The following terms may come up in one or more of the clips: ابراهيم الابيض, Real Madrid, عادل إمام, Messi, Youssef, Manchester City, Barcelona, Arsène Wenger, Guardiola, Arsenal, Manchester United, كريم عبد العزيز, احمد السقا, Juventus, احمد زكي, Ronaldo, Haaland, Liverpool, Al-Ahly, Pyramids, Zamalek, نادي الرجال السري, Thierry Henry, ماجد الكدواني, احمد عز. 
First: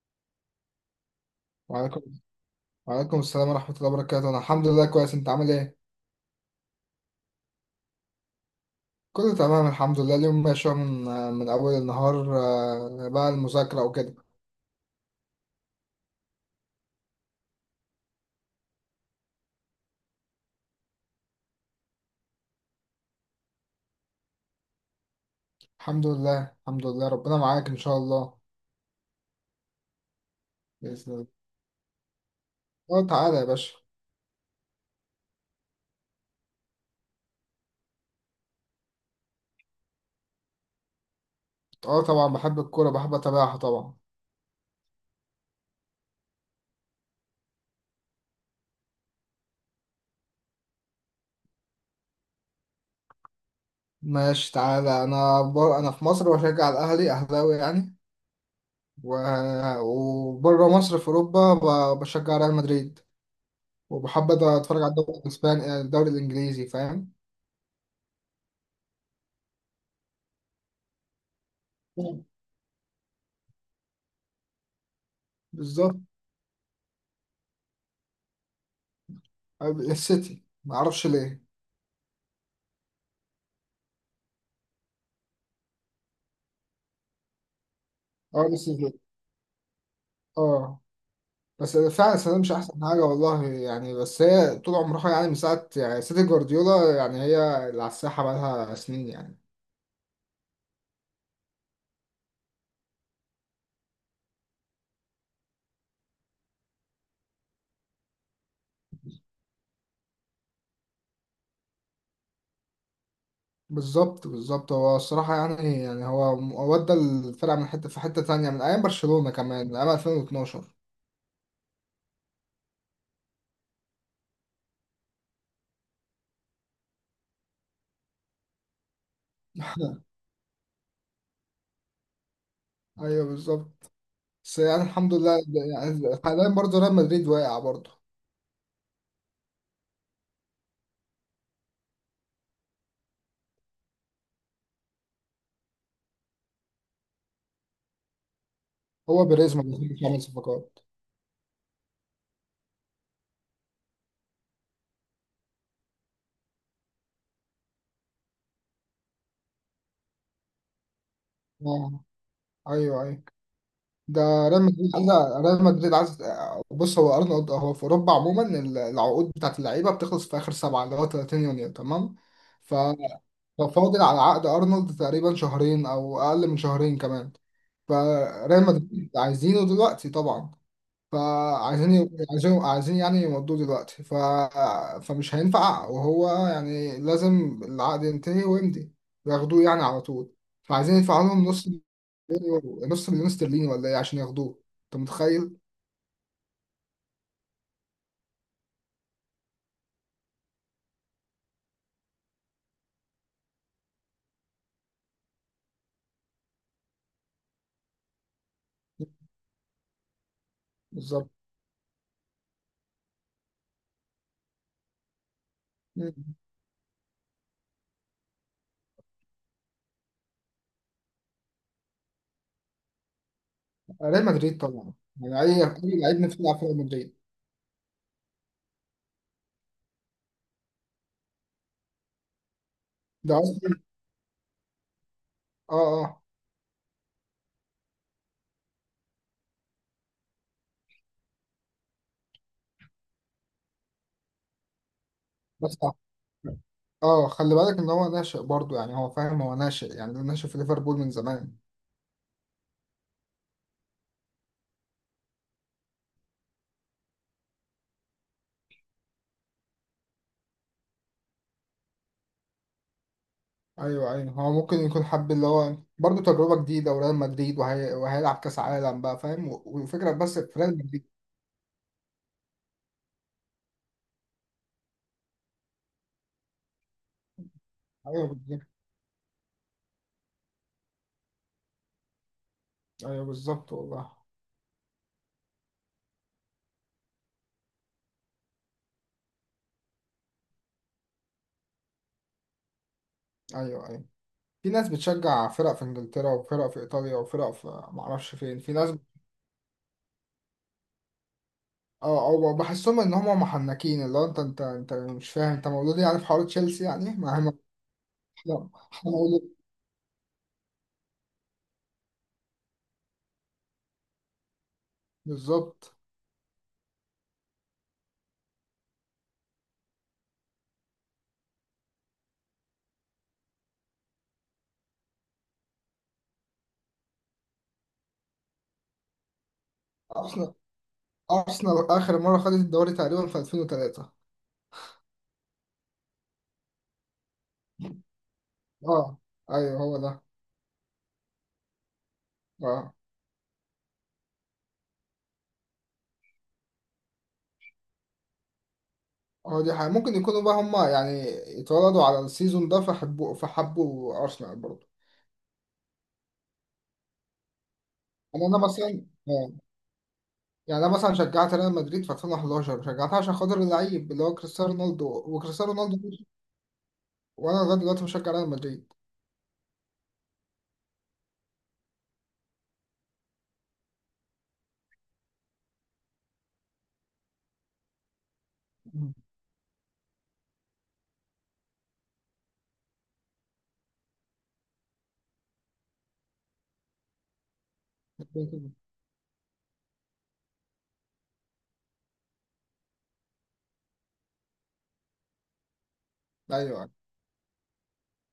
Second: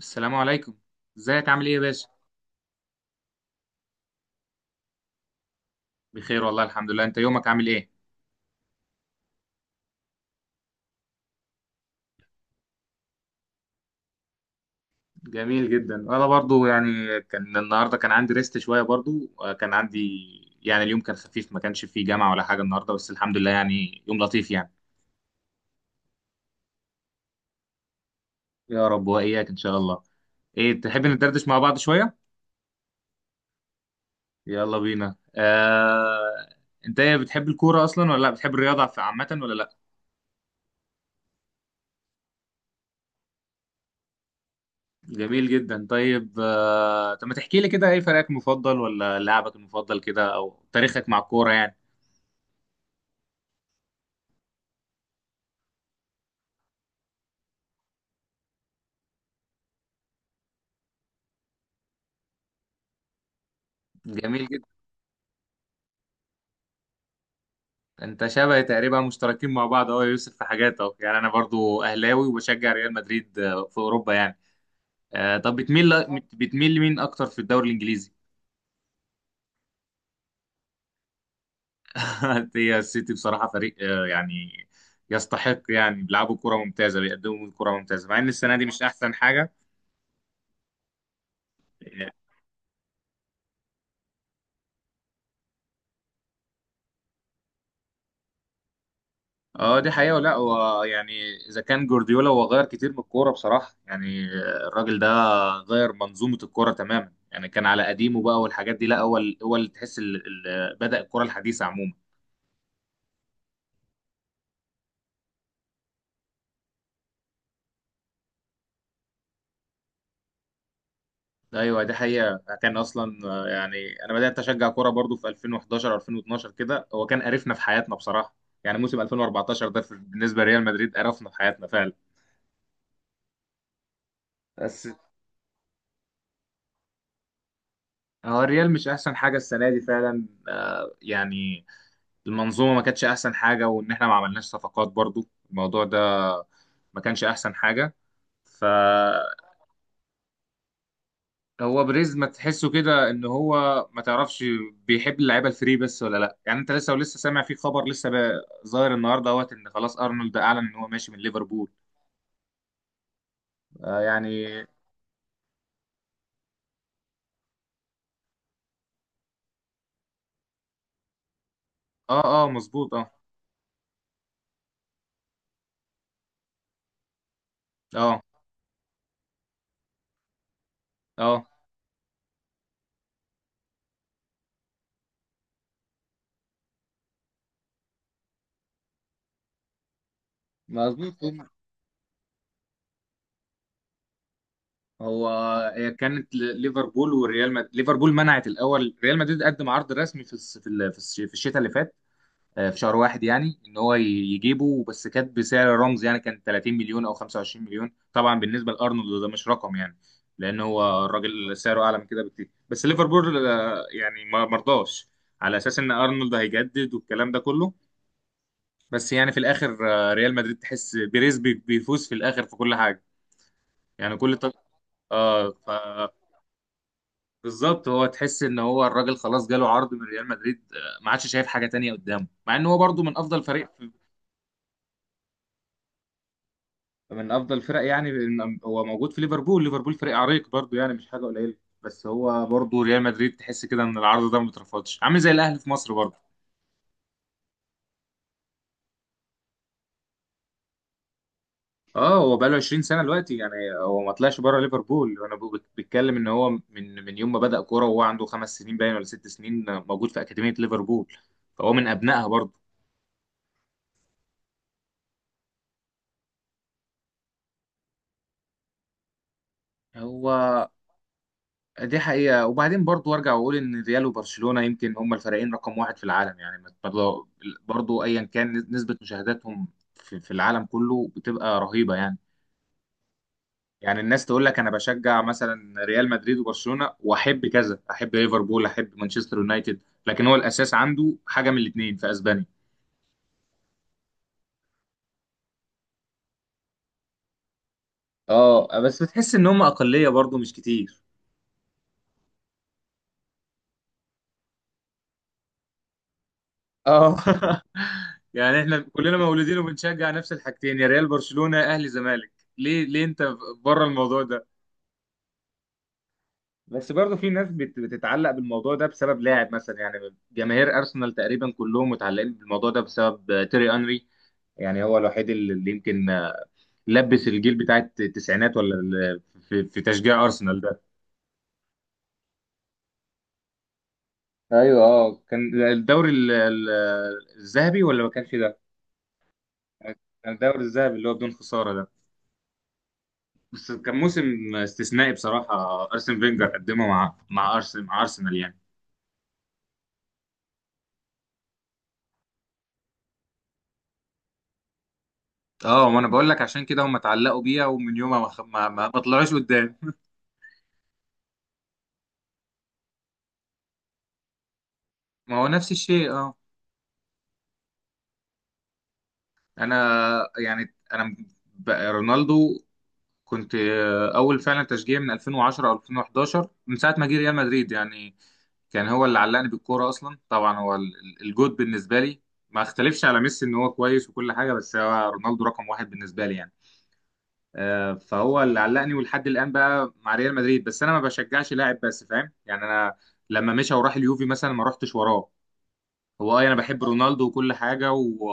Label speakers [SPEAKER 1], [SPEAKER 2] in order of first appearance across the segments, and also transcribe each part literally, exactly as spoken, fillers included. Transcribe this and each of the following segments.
[SPEAKER 1] السلام عليكم. ازيك؟ عامل ايه يا
[SPEAKER 2] وعليكم
[SPEAKER 1] باشا؟
[SPEAKER 2] وعليكم السلام ورحمة الله وبركاته. أنا الحمد لله كويس، أنت عامل إيه؟
[SPEAKER 1] بخير والله، الحمد لله. انت يومك عامل ايه؟
[SPEAKER 2] كله تمام الحمد لله. اليوم ماشي أهو من من أول النهار. آه، بقى المذاكرة وكده.
[SPEAKER 1] جميل جدا. انا برضو يعني كان النهارده كان عندي ريست شويه برضو، آه، كان عندي يعني اليوم كان خفيف، ما كانش فيه جامعه ولا حاجه النهارده، بس الحمد لله يعني يوم لطيف يعني.
[SPEAKER 2] الحمد لله الحمد لله، ربنا معاك إن شاء الله.
[SPEAKER 1] يا رب واياك ان شاء الله. ايه، تحب
[SPEAKER 2] بإذن الله.
[SPEAKER 1] ندردش مع بعض شويه؟
[SPEAKER 2] أه تعالى يا باشا.
[SPEAKER 1] يلا بينا. آه... انت ايه، بتحب الكوره اصلا ولا لا؟ بتحب الرياضه في- عامه ولا لا؟
[SPEAKER 2] أه طبعا بحب الكورة، بحب أتابعها طبعا.
[SPEAKER 1] جميل جدا. طيب، آه... طب ما تحكي لي كده، ايه فريقك المفضل ولا لاعبك المفضل كده، او تاريخك مع الكوره يعني.
[SPEAKER 2] ماشي تعالى. أنا بر... أنا في مصر بشجع الأهلي، أهلاوي يعني. و... وبره مصر في أوروبا ب... بشجع ريال مدريد، وبحب
[SPEAKER 1] جميل جدا.
[SPEAKER 2] أتفرج على الدوري الإسباني الدوري الإنجليزي، فاهم؟
[SPEAKER 1] انت شبه تقريبا مشتركين مع بعض اهو يا يوسف في حاجات اهو، يعني انا برضو اهلاوي وبشجع ريال مدريد، آه، في اوروبا يعني. آه، طب بتميل
[SPEAKER 2] بالظبط.
[SPEAKER 1] ل- بتميل لمين اكتر في الدوري الانجليزي؟
[SPEAKER 2] السيتي ما اعرفش ليه.
[SPEAKER 1] هي السيتي بصراحه فريق، آه، يعني يستحق، يعني بيلعبوا كره ممتازه، بيقدموا كره ممتازه، مع ان
[SPEAKER 2] اه
[SPEAKER 1] السنه دي مش احسن حاجه.
[SPEAKER 2] بس اه بس
[SPEAKER 1] آه،
[SPEAKER 2] فعلا السنه دي مش احسن حاجه والله يعني، بس هي طول عمرها يعني، من ساعه يعني سيتي جوارديولا، يعني هي اللي على الساحه بقالها سنين يعني.
[SPEAKER 1] اه، دي حقيقة، ولا هو يعني اذا كان جوارديولا هو غير كتير من الكورة بصراحة يعني. الراجل ده غير منظومة الكورة تماما يعني، كان على قديمه بقى والحاجات دي لا، هو ال- هو اللي تحس ال- ال- بدأ الكورة الحديثة عموما.
[SPEAKER 2] بالظبط بالظبط. هو الصراحه يعني يعني هو هو ودى الفرقه من حته في حته تانيه، من ايام برشلونه كمان، من ايام ألفين واتناشر.
[SPEAKER 1] ايوه دي حقيقة، كان اصلا آه، يعني انا بدأت اشجع كورة برضو في ألفين وأحد عشر ألفين واتناشر كده، هو كان قرفنا في حياتنا بصراحة. يعني موسم ألفين واربعتاشر ده في- بالنسبة لريال مدريد قرفنا في حياتنا فعلا.
[SPEAKER 2] ايوه بالظبط. بس يعني
[SPEAKER 1] بس
[SPEAKER 2] الحمد لله، يعني حاليا برضه ريال مدريد واقع برضه.
[SPEAKER 1] هو الريال مش احسن حاجة السنة دي فعلا، آه، يعني المنظومه ما كانتش احسن حاجه، وان احنا ما عملناش صفقات برضو، الموضوع ده ما كانش احسن حاجه.
[SPEAKER 2] هو
[SPEAKER 1] فهو
[SPEAKER 2] بيريز ما بيعمل صفقات.
[SPEAKER 1] بريز ما تحسه كده ان هو ما تعرفش بيحب اللعيبه الفري بس ولا لا يعني. انت لسه ولسه سامع في خبر لسه بقى ظاهر النهارده اهوت ان خلاص ارنولد اعلن ان هو ماشي من ليفربول؟
[SPEAKER 2] اه ايوه ايوه.
[SPEAKER 1] آه
[SPEAKER 2] ده
[SPEAKER 1] يعني
[SPEAKER 2] ريال مدريد عايز ريال مدريد عايز بص، هو ارنولد هو في اوروبا عموما، العقود بتاعت اللعيبه بتخلص في اخر سبعه، اللي هو 30 يونيو تمام.
[SPEAKER 1] اه، اه،
[SPEAKER 2] ف-
[SPEAKER 1] مظبوط. اه،
[SPEAKER 2] ففاضل على عقد ارنولد تقريبا شهرين او اقل من شهرين كمان،
[SPEAKER 1] اه،
[SPEAKER 2] فريال مدريد عايزينه دلوقتي طبعا.
[SPEAKER 1] اه،
[SPEAKER 2] فعايزين عايزين عايزين يعني يمضوه دلوقتي. ف... فمش هينفع، وهو يعني لازم العقد ينتهي ويمضي وياخدوه يعني على طول، فعايزين
[SPEAKER 1] مظبوط.
[SPEAKER 2] يدفعوا لهم نص يورو، نص مليون استرليني ولا ايه عشان ياخدوه، انت
[SPEAKER 1] هو
[SPEAKER 2] متخيل؟
[SPEAKER 1] هي كانت ل- ليفربول والريال مد... ليفربول منعت. الاول ريال مدريد قدم عرض رسمي في الس- في ال- في الش- في الشتاء اللي فات، آه، في شهر واحد، يعني ان هو ي- يجيبه، بس كانت بسعر رمز يعني، كان تلاتين مليون او خمسة وعشرين مليون. طبعا بالنسبه لارنولد ده مش رقم يعني، لان هو
[SPEAKER 2] بالظبط.
[SPEAKER 1] الراجل سعره اعلى من كده بكتير، بس ليفربول آه، يعني ما مرضاش على اساس ان ارنولد
[SPEAKER 2] مم.
[SPEAKER 1] هيجدد والكلام ده كله. بس يعني في الاخر، آه، ريال مدريد تحس بيريز بي- بيفوز في الاخر في كل حاجه يعني.
[SPEAKER 2] ريال
[SPEAKER 1] كل طب...
[SPEAKER 2] مدريد طبعا، يعني
[SPEAKER 1] اه.
[SPEAKER 2] اي
[SPEAKER 1] ف
[SPEAKER 2] اي لعيب نفسه يلعب في ريال مدريد.
[SPEAKER 1] بالظبط، هو تحس ان هو الراجل خلاص جاله عرض من ريال مدريد، آه، ما عادش شايف حاجه تانية قدامه، مع ان هو برضه من
[SPEAKER 2] ده
[SPEAKER 1] افضل فريق،
[SPEAKER 2] اصلا. اه اه.
[SPEAKER 1] من افضل الفرق يعني. من- هو موجود في ليفربول، ليفربول فريق عريق برضو يعني، مش حاجه قليله. بس هو برضو ريال مدريد تحس كده ان العرض ده ما اترفضش، عامل زي الاهلي في
[SPEAKER 2] بس
[SPEAKER 1] مصر
[SPEAKER 2] اه.
[SPEAKER 1] برضو.
[SPEAKER 2] آه، خلي بالك ان هو ناشئ برضه، يعني هو فاهم، هو ناشئ يعني، ده ناشئ في ليفربول من زمان.
[SPEAKER 1] اه، هو بقاله عشرين سنه دلوقتي يعني. هو ما طلعش بره ليفربول. انا ب- بتكلم ان هو من من يوم ما بدأ كوره وهو عنده خمس سنين باين ولا ست سنين موجود في اكاديميه ليفربول، فهو من ابنائها برضو.
[SPEAKER 2] ايوه ايوه. هو ممكن يكون حب اللي هو برضه تجربه جديده وريال مدريد، وهي... وهيلعب كاس عالم بقى، فاهم؟ والفكره
[SPEAKER 1] هو
[SPEAKER 2] بس في ريال مدريد.
[SPEAKER 1] دي حقيقة. وبعدين برضو أرجع وأقول إن ريال وبرشلونة يمكن هما الفريقين رقم واحد في العالم يعني، برضو برضو أيا
[SPEAKER 2] ايوه
[SPEAKER 1] كان
[SPEAKER 2] بالظبط.
[SPEAKER 1] نسبة مشاهداتهم في في العالم كله بتبقى رهيبة يعني.
[SPEAKER 2] ايوه بالظبط
[SPEAKER 1] يعني
[SPEAKER 2] والله.
[SPEAKER 1] الناس تقول لك أنا بشجع مثلا ريال مدريد وبرشلونة، وأحب كذا، أحب ليفربول، أحب مانشستر يونايتد، لكن هو الأساس عنده حاجة من الاتنين في أسبانيا.
[SPEAKER 2] ايوه ايوه. في ناس بتشجع فرق في انجلترا وفرق في ايطاليا وفرق في معرفش فين، في
[SPEAKER 1] اه،
[SPEAKER 2] ناس بت-
[SPEAKER 1] بس بتحس إن هما أقلية برضو مش كتير.
[SPEAKER 2] اه. او بحسهم ان هم محنكين، اللي هو انت انت انت مش فاهم، انت مولود يعني في حوار تشيلسي، يعني
[SPEAKER 1] اه.
[SPEAKER 2] ما هم احنا.
[SPEAKER 1] يعني
[SPEAKER 2] إحنا
[SPEAKER 1] احنا كلنا
[SPEAKER 2] مولود.
[SPEAKER 1] مولودين وبنشجع نفس الحاجتين، يا ريال، برشلونة، اهلي، زمالك. ليه، ليه انت بره الموضوع ده؟
[SPEAKER 2] بالظبط.
[SPEAKER 1] بس برضه في ناس بت- بتتعلق بالموضوع ده بسبب لاعب مثلا يعني. جماهير ارسنال تقريبا كلهم متعلقين بالموضوع ده بسبب آه، تيري انري. يعني هو الوحيد اللي اللي يمكن آه، لبس الجيل بتاع التسعينات، ولا ال- في في تشجيع
[SPEAKER 2] ارسنال
[SPEAKER 1] ارسنال ده.
[SPEAKER 2] ارسنال اخر مره خدت الدوري تقريبا في ألفين وتلاتة.
[SPEAKER 1] ايوه، اه، كان الدوري ال- ال- الذهبي ولا ما كانش ده؟
[SPEAKER 2] اه ايوه هو ده.
[SPEAKER 1] كان الدوري الذهبي اللي هو بدون خسارة ده،
[SPEAKER 2] اه
[SPEAKER 1] بس كان موسم استثنائي بصراحة، أرسن فينجر قدمه مع مع أرسنال مع أرسنال يعني.
[SPEAKER 2] هو دي حاجة. ممكن يكونوا بقى هم يعني اتولدوا على السيزون ده، فحبوا فحبوا ارسنال برضه.
[SPEAKER 1] اه، ما انا بقول لك عشان كده هم اتعلقوا بيها، ومن يومها ما خ-
[SPEAKER 2] يعني انا
[SPEAKER 1] ما, ما, ما
[SPEAKER 2] مثلا
[SPEAKER 1] طلعوش
[SPEAKER 2] آه.
[SPEAKER 1] قدام.
[SPEAKER 2] يعني انا مثلا شجعت ريال مدريد في ألفين وحداشر، شجعتها عشان خاطر اللعيب اللي هو كريستيانو رونالدو،
[SPEAKER 1] ما هو نفس
[SPEAKER 2] وكريستيانو رونالدو
[SPEAKER 1] الشيء
[SPEAKER 2] مشي،
[SPEAKER 1] اه.
[SPEAKER 2] وانا لغايه دلوقتي مشجع ريال مدريد.
[SPEAKER 1] انا يعني انا م- ب- رونالدو كنت آه، اول فعلا تشجيع من ألفين وعشرة او ألفين وحداشر، من ساعة ما جه ريال مدريد يعني. كان هو
[SPEAKER 2] مم.
[SPEAKER 1] اللي علقني بالكورة اصلا طبعا، هو ال- ال- الجود بالنسبة لي. ما اختلفش على ميسي ان هو كويس وكل حاجة، بس هو رونالدو رقم واحد بالنسبة لي يعني. آه، فهو اللي علقني ولحد الان بقى مع ريال مدريد، بس انا ما بشجعش لاعب بس، فاهم يعني. انا لما مشى وراح اليوفي مثلا ما رحتش وراه. هو، اه، انا بحب
[SPEAKER 2] ايوه
[SPEAKER 1] رونالدو وكل حاجه و...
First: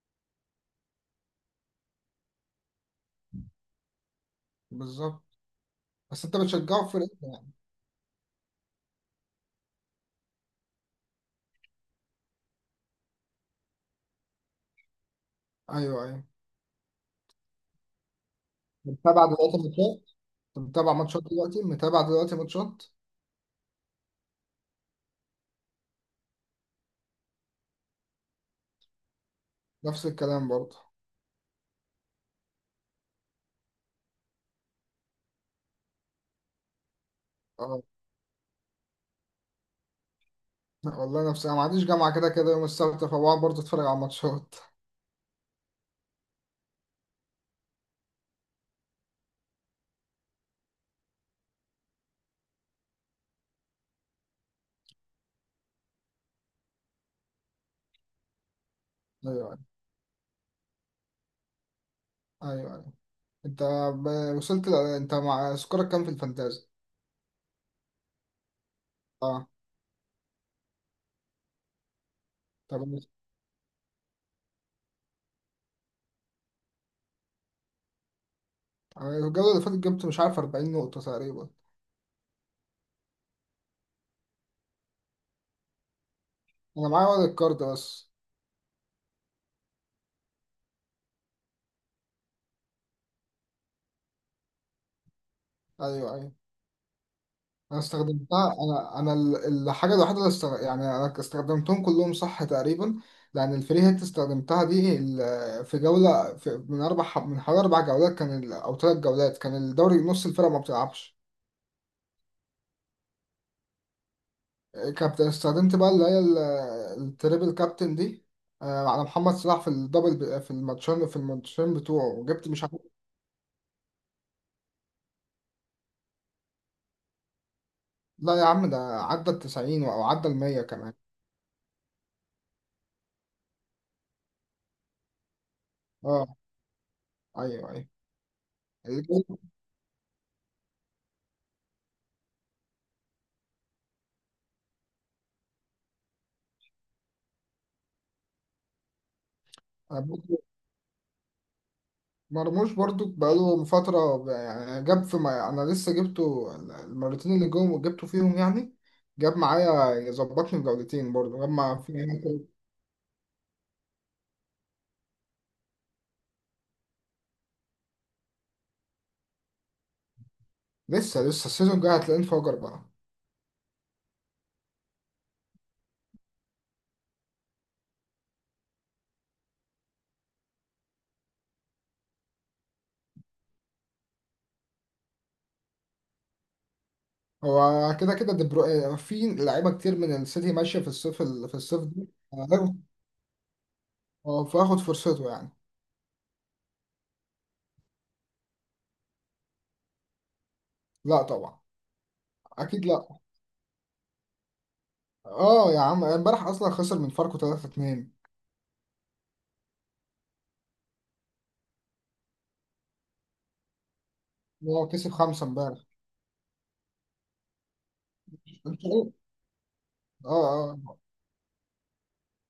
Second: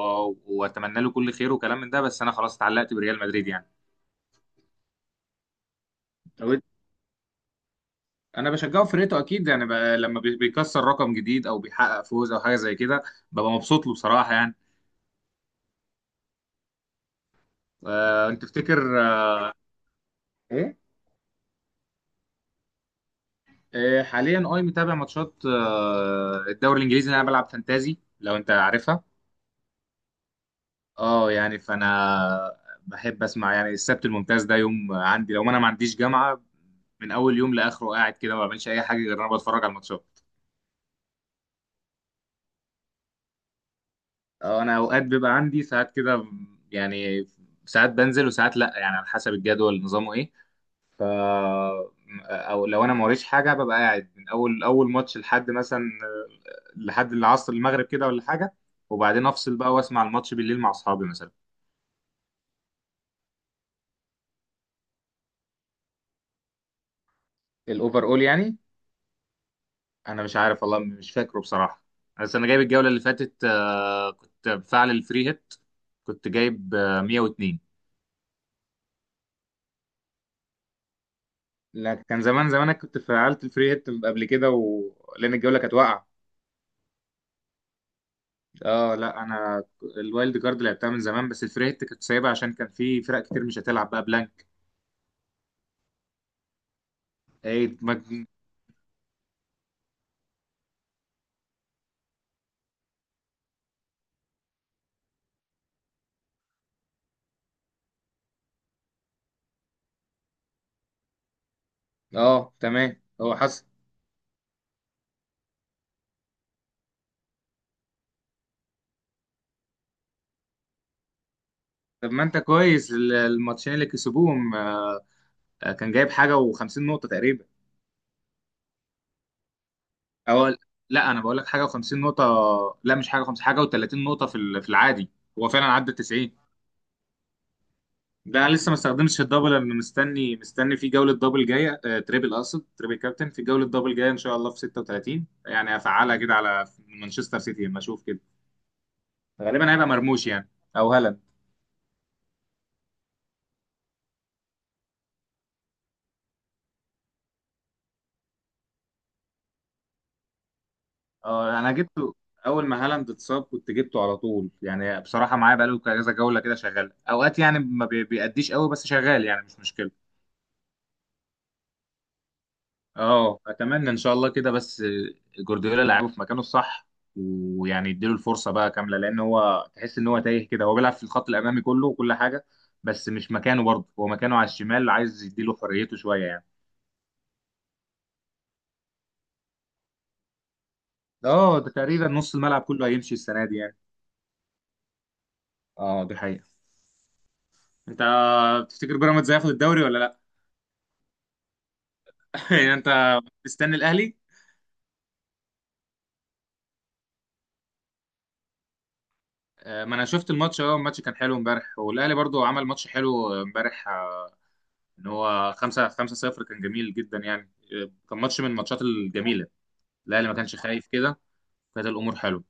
[SPEAKER 1] واتمنى له كل خير وكلام من ده، بس انا خلاص اتعلقت بريال مدريد يعني.
[SPEAKER 2] بالظبط. بس انت
[SPEAKER 1] طب إنت-
[SPEAKER 2] بتشجعه في فرقتك يعني.
[SPEAKER 1] انا بشجعه في فرقته اكيد يعني، ب... لما بي- بيكسر رقم جديد او بيحقق فوز او حاجه زي كده، ببقى مبسوط له بصراحه يعني.
[SPEAKER 2] ايوه ايوه.
[SPEAKER 1] آه، انت تفتكر
[SPEAKER 2] متابع
[SPEAKER 1] آه،
[SPEAKER 2] دلوقتي ماتشات؟ أنت
[SPEAKER 1] ايه؟
[SPEAKER 2] متابع ماتشات دلوقتي، متابع دلوقتي ماتشات.
[SPEAKER 1] آه، حاليا اي، متابع ماتشات، آه، الدوري الانجليزي اللي انا بلعب فانتازي لو انت عارفها.
[SPEAKER 2] نفس الكلام برضه.
[SPEAKER 1] اه، يعني فانا بحب اسمع يعني، السبت الممتاز ده يوم عندي لو ما انا ما عنديش جامعه، من اول يوم
[SPEAKER 2] اه
[SPEAKER 1] لاخره قاعد كده ما بعملش اي حاجه غير إن انا بتفرج على الماتشات.
[SPEAKER 2] والله، نفس، انا ما عنديش جامعه كده كده يوم السبت، فبقعد برضه اتفرج على ماتشات.
[SPEAKER 1] اه، انا اوقات بيبقى عندي ساعات كده يعني، ساعات بنزل وساعات لا يعني، على حسب الجدول نظامه ايه. ف او لو انا ما وريش حاجه ببقى قاعد من اول اول ماتش لحد مثلا لحد العصر المغرب كده ولا حاجه، وبعدين افصل
[SPEAKER 2] ايوه
[SPEAKER 1] بقى واسمع الماتش بالليل مع اصحابي مثلا.
[SPEAKER 2] ايوه. ايوه. انت ب- وصلت ل- انت مع سكورك كام في الفانتازي؟
[SPEAKER 1] الاوفر اول يعني؟
[SPEAKER 2] اه
[SPEAKER 1] انا مش عارف والله، مش فاكره بصراحه. بس انا جايب
[SPEAKER 2] طب
[SPEAKER 1] الجوله اللي فاتت، آه، كنت بفعل الفري هيت. كنت جايب آه، مئة واثنين.
[SPEAKER 2] يعني الجولة اللي فاتت جبت مش عارف 40 نقطة تقريبا.
[SPEAKER 1] لا، كان زمان زمان، انا كنت فعلت الفري هيت قبل كده و... لان الجوله كانت واقعه.
[SPEAKER 2] أنا معايا ورق الكارد بس.
[SPEAKER 1] اه، لا انا الوايلد كارد لعبتها من زمان، بس الفري هيت كنت سايبها عشان كان في فرق كتير مش هتلعب بقى بلانك.
[SPEAKER 2] أيوه أيوه.
[SPEAKER 1] اي
[SPEAKER 2] أنا
[SPEAKER 1] ما...
[SPEAKER 2] استخدمتها، أنا أنا ال- الحاجة الوحيدة اللي استغ... يعني أنا استخدمتهم كلهم صح تقريبا. لأن الفري هيت استخدمتها، دي ال- في جولة، في من أربع ح- من حوالي أربع جولات، كان ال... أو ثلاث جولات، كان الدوري نص الفرقة ما بتلعبش.
[SPEAKER 1] اه تمام، هو حصل.
[SPEAKER 2] كابتن استخدمت بقى اللي هي ال- التريبل كابتن دي، آه، على محمد صلاح في الدبل، في الماتشين في الماتشين بتوعه،
[SPEAKER 1] طب ما انت
[SPEAKER 2] وجبت مش عارف.
[SPEAKER 1] كويس، ال- الماتشين اللي كسبوهم، آه، كان جايب حاجه و50 نقطه تقريبا.
[SPEAKER 2] لا يا عم، ده عدى ال تسعين او عدى ال
[SPEAKER 1] أو
[SPEAKER 2] مية كمان.
[SPEAKER 1] لا، أنا بقول لك حاجة و50 نقطة. لا، مش حاجة خمسين، حاجة و30 نقطة في ال- في العادي، هو فعلا عدى ال تسعين.
[SPEAKER 2] اه ايوه ايوه.
[SPEAKER 1] ده أنا لسه ما استخدمتش
[SPEAKER 2] الجو-
[SPEAKER 1] الدبل. أنا مستني مستني في جولة دبل جاية، آه، تريبل، أقصد تريبل كابتن، في جولة دبل جاية إن شاء الله في ستة وتلاتين، يعني هفعلها كده على مانشستر سيتي لما أشوف كده، غالبا هيبقى مرموش
[SPEAKER 2] برضو-
[SPEAKER 1] يعني، أو هالاند.
[SPEAKER 2] مرموش برضو بقاله فترة. بقى- يعني جاب في، ما انا لسه جبته المرتين اللي جم جبته فيهم يعني، جاب معايا ظبطني بجولتين برضو، جاب
[SPEAKER 1] أه أنا
[SPEAKER 2] مع في.
[SPEAKER 1] جبته. أول ما هالاند اتصاب كنت جبته على طول يعني بصراحة، معايا بقاله كذا جولة كده، شغال أوقات يعني، ما بي- بيأديش قوي بس شغال، يعني مش مشكلة.
[SPEAKER 2] لسه لسه السيزون الجاي هتلاقيه انفجر بقى.
[SPEAKER 1] اه، اتمنى ان شاء الله كده، بس جوارديولا لعبه في مكانه الصح ويعني يديله الفرصه بقى كامله، لان هو تحس ان هو تايه كده، هو بيلعب في الخط الامامي كله وكل حاجه، بس مش مكانه برضه، هو مكانه على الشمال، عايز يديله حريته شويه يعني.
[SPEAKER 2] هو كده كده، دي برو... في لعيبة كتير من السيتي ماشية في الصيف ال- في
[SPEAKER 1] اه، ده
[SPEAKER 2] الصيف ده.
[SPEAKER 1] تقريبا نص الملعب
[SPEAKER 2] هاخد-
[SPEAKER 1] كله هيمشي السنه دي يعني.
[SPEAKER 2] اه، فاخد فرصته يعني.
[SPEAKER 1] اه، دي حقيقه. انت تفتكر بيراميدز هياخد الدوري ولا لا؟
[SPEAKER 2] لا طبعا.
[SPEAKER 1] يعني
[SPEAKER 2] اكيد لا.
[SPEAKER 1] انت مستني الاهلي؟
[SPEAKER 2] اه يا عم، امبارح اصلا خسر من فاركو ثلاثة اثنين.
[SPEAKER 1] آه، ما انا شفت الماتش. اه، الماتش كان حلو امبارح، والاهلي برضه عمل ماتش حلو امبارح،
[SPEAKER 2] هو
[SPEAKER 1] ان
[SPEAKER 2] كسب خمسة
[SPEAKER 1] هو
[SPEAKER 2] امبارح.
[SPEAKER 1] خمسة خمسة صفر، كان جميل جدا يعني. آه، كان ماتش من الماتشات
[SPEAKER 2] اه
[SPEAKER 1] الجميله، الاهلي ما كانش خايف
[SPEAKER 2] اه
[SPEAKER 1] كده، كانت الامور حلوه.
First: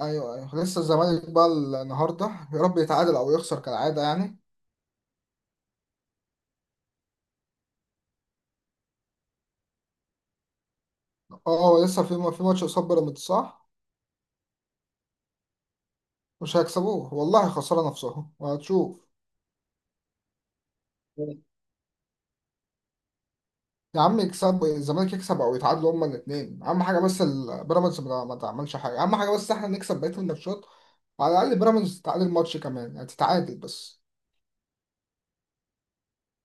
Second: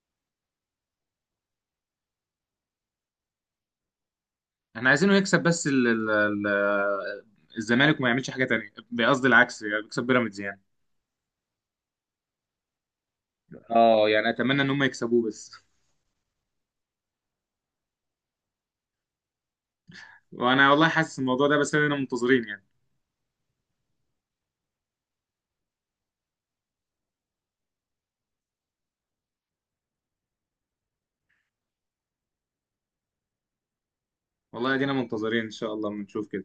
[SPEAKER 2] ايوه ايوه. لسه الزمالك بقى النهارده، يا رب يتعادل او يخسر كالعاده يعني.
[SPEAKER 1] احنا عايزينه يكسب بس ال ال ال الزمالك وما يعملش حاجه تانية، قصدي العكس، يعني يكسب بيراميدز يعني.
[SPEAKER 2] اه هو لسه في في ماتش قصاد بيراميدز، صح؟
[SPEAKER 1] اه، يعني اتمنى ان هم يكسبوه بس.
[SPEAKER 2] مش هيكسبوه والله، خساره نفسهم، وهتشوف.
[SPEAKER 1] وانا والله حاسس الموضوع ده، بس انا منتظرين يعني.
[SPEAKER 2] يا عم، يكسب الزمالك، يكسب او يتعادلوا هما الاثنين اهم حاجه، بس ال- بيراميدز ما ما تعملش حاجه اهم حاجه، بس احنا نكسب بقيه الماتشات، وعلى الاقل بيراميدز تتعادل ماتش كمان يعني، تتعادل بس.
[SPEAKER 1] والله ادينا منتظرين ان شاء الله بنشوف كده.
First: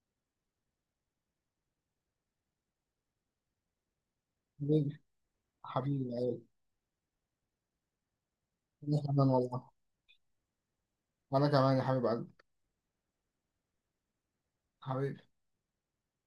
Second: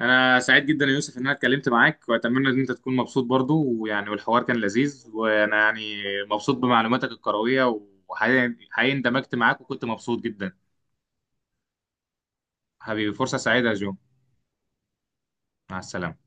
[SPEAKER 1] انا سعيد جدا يا يوسف ان انا اتكلمت معاك، واتمنى ان انت تكون مبسوط برضو، ويعني والحوار كان
[SPEAKER 2] حبيبي
[SPEAKER 1] لذيذ، وانا يعني
[SPEAKER 2] حبيبي أيوة.
[SPEAKER 1] مبسوط بمعلوماتك الكروية، وحقيقي حقيقي
[SPEAKER 2] أنا كمان
[SPEAKER 1] اندمجت معاك
[SPEAKER 2] والله.
[SPEAKER 1] وكنت مبسوط جدا.
[SPEAKER 2] وانا كمان يا حبيب قلبي.
[SPEAKER 1] حبيبي، فرصة سعيدة يا جو.
[SPEAKER 2] حبيبي.
[SPEAKER 1] مع السلامة.